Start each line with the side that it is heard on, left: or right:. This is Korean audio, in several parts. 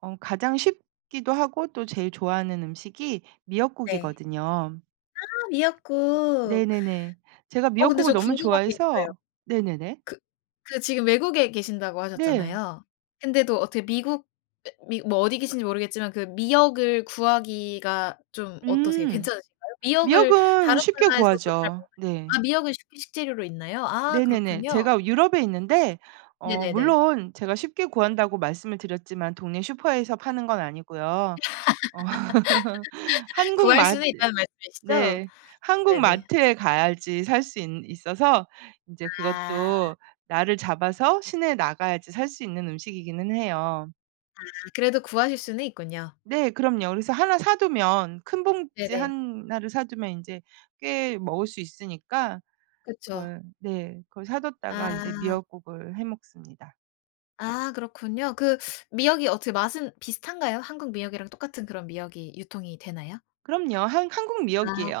right: 어 가장 쉽기도 하고 또 제일 좋아하는 음식이
left: 네.
right: 미역국이거든요.
left: 아 미역국.
right: 네네네. 제가
left: 어 근데
right: 미역국을
left: 저
right: 너무
left: 궁금한 게 있어요.
right: 좋아해서 네네네.
left: 그 그 지금 외국에 계신다고
right: 네.
left: 하셨잖아요. 근데도 어떻게 미국 [unintelligible] 미 뭐 어디 계신지 모르겠지만 그 미역을 구하기가 좀 어떠세요?
right: 음.
left: 괜찮으신가요? 미역을
right: 미역은
left: 다른
right: 쉽게
left: 나라에서도 잘
right: 구하죠. 네.
left: [unintelligible] 미역은 식 식재료로 있나요? 아
right: 네네네.
left: 그렇군요.
right: 제가 유럽에 있는데 어
left: 네네네.
right: 물론 제가 '쉽게 구한다.'고 말씀을 드렸지만 동네 슈퍼에서 파는 건 아니고요. 한국
left: '구할
right: 맛
left: 수는 있다.'는 말씀이시죠?
right: 네 한국
left: 네네.
right: 마트에 가야지 살 수 있 있어서 인제
left: 아.
right: 그것도 날을 잡아서 시내에 나가야지 살 수 있는 음식이기는 해요.
left: 아 그래도 구하실 수는 있군요.
right: 네 그럼요. 그래서 하나 사두면 큰 봉지
left: 네네.
right: 하나를 사두면 인제 꽤 먹을 수 있으니까
left: 그쵸.
right: 그걸 네. 그걸 사뒀다가 인제
left: 아.
right: 미역국을 해 먹습니다.
left: 아 그렇군요. 그 미역이 어떻게 맛은 비슷한가요? 한국 미역이랑 똑같은 그런 미역이 유통이 되나요?
right: 그럼요 한 한국
left: 아.
right: 미역이에요.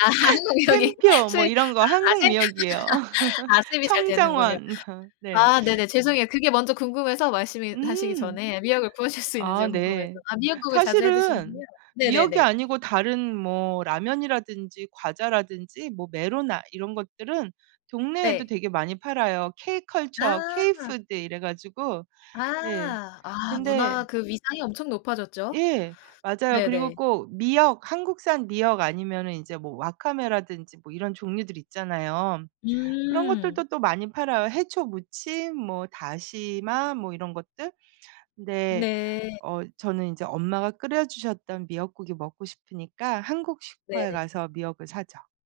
left: 아 한국 미역이
right: 샘표 뭐
left: 수입
right: 이런 거
left: 아
right: 한국
left: 수입
right: 미역이에요.
left: 아 수입이 잘 되는군요.
right: 청정원 네.
left: 아 네네 죄송해요. 그게 먼저 궁금해서 말씀이 하시기
right: 음.
left: 전에 미역을 구하실 수 있는지
right: 아
left: 궁금해서
right: 네
left: 아 미역국을 자주 해 드시는군요.
right: 사실은 미역이
left: 네네네.
right: 아니고 다른 뭐 라면이라든지 과자라든지 뭐 메로나 이런 것들은 동네에도
left: 네.
right: 되게 많이 팔아요. K-컬처
left: 아.
right: K-푸드 이래 가지고 네.
left: 아. 아
right: 근데
left: 문화 그 위상이 엄청 높아졌죠.
right: 예. 맞아요. 그리고
left: 네네.
right: 꼭 미역 한국산 미역 아니면은 인제 뭐 와카메라든지 뭐 이런 종류들 있잖아요. 그런
left: 음.
right: 것들도 또 많이 팔아요, 해초무침 뭐 다시마 뭐 이런 것들. 근데
left: 네.
right: 어 저는 인제 엄마가 끓여주셨던 미역국이 먹고 싶으니까 한국 슈퍼에
left: 네네.
right: 가서 미역을 사죠.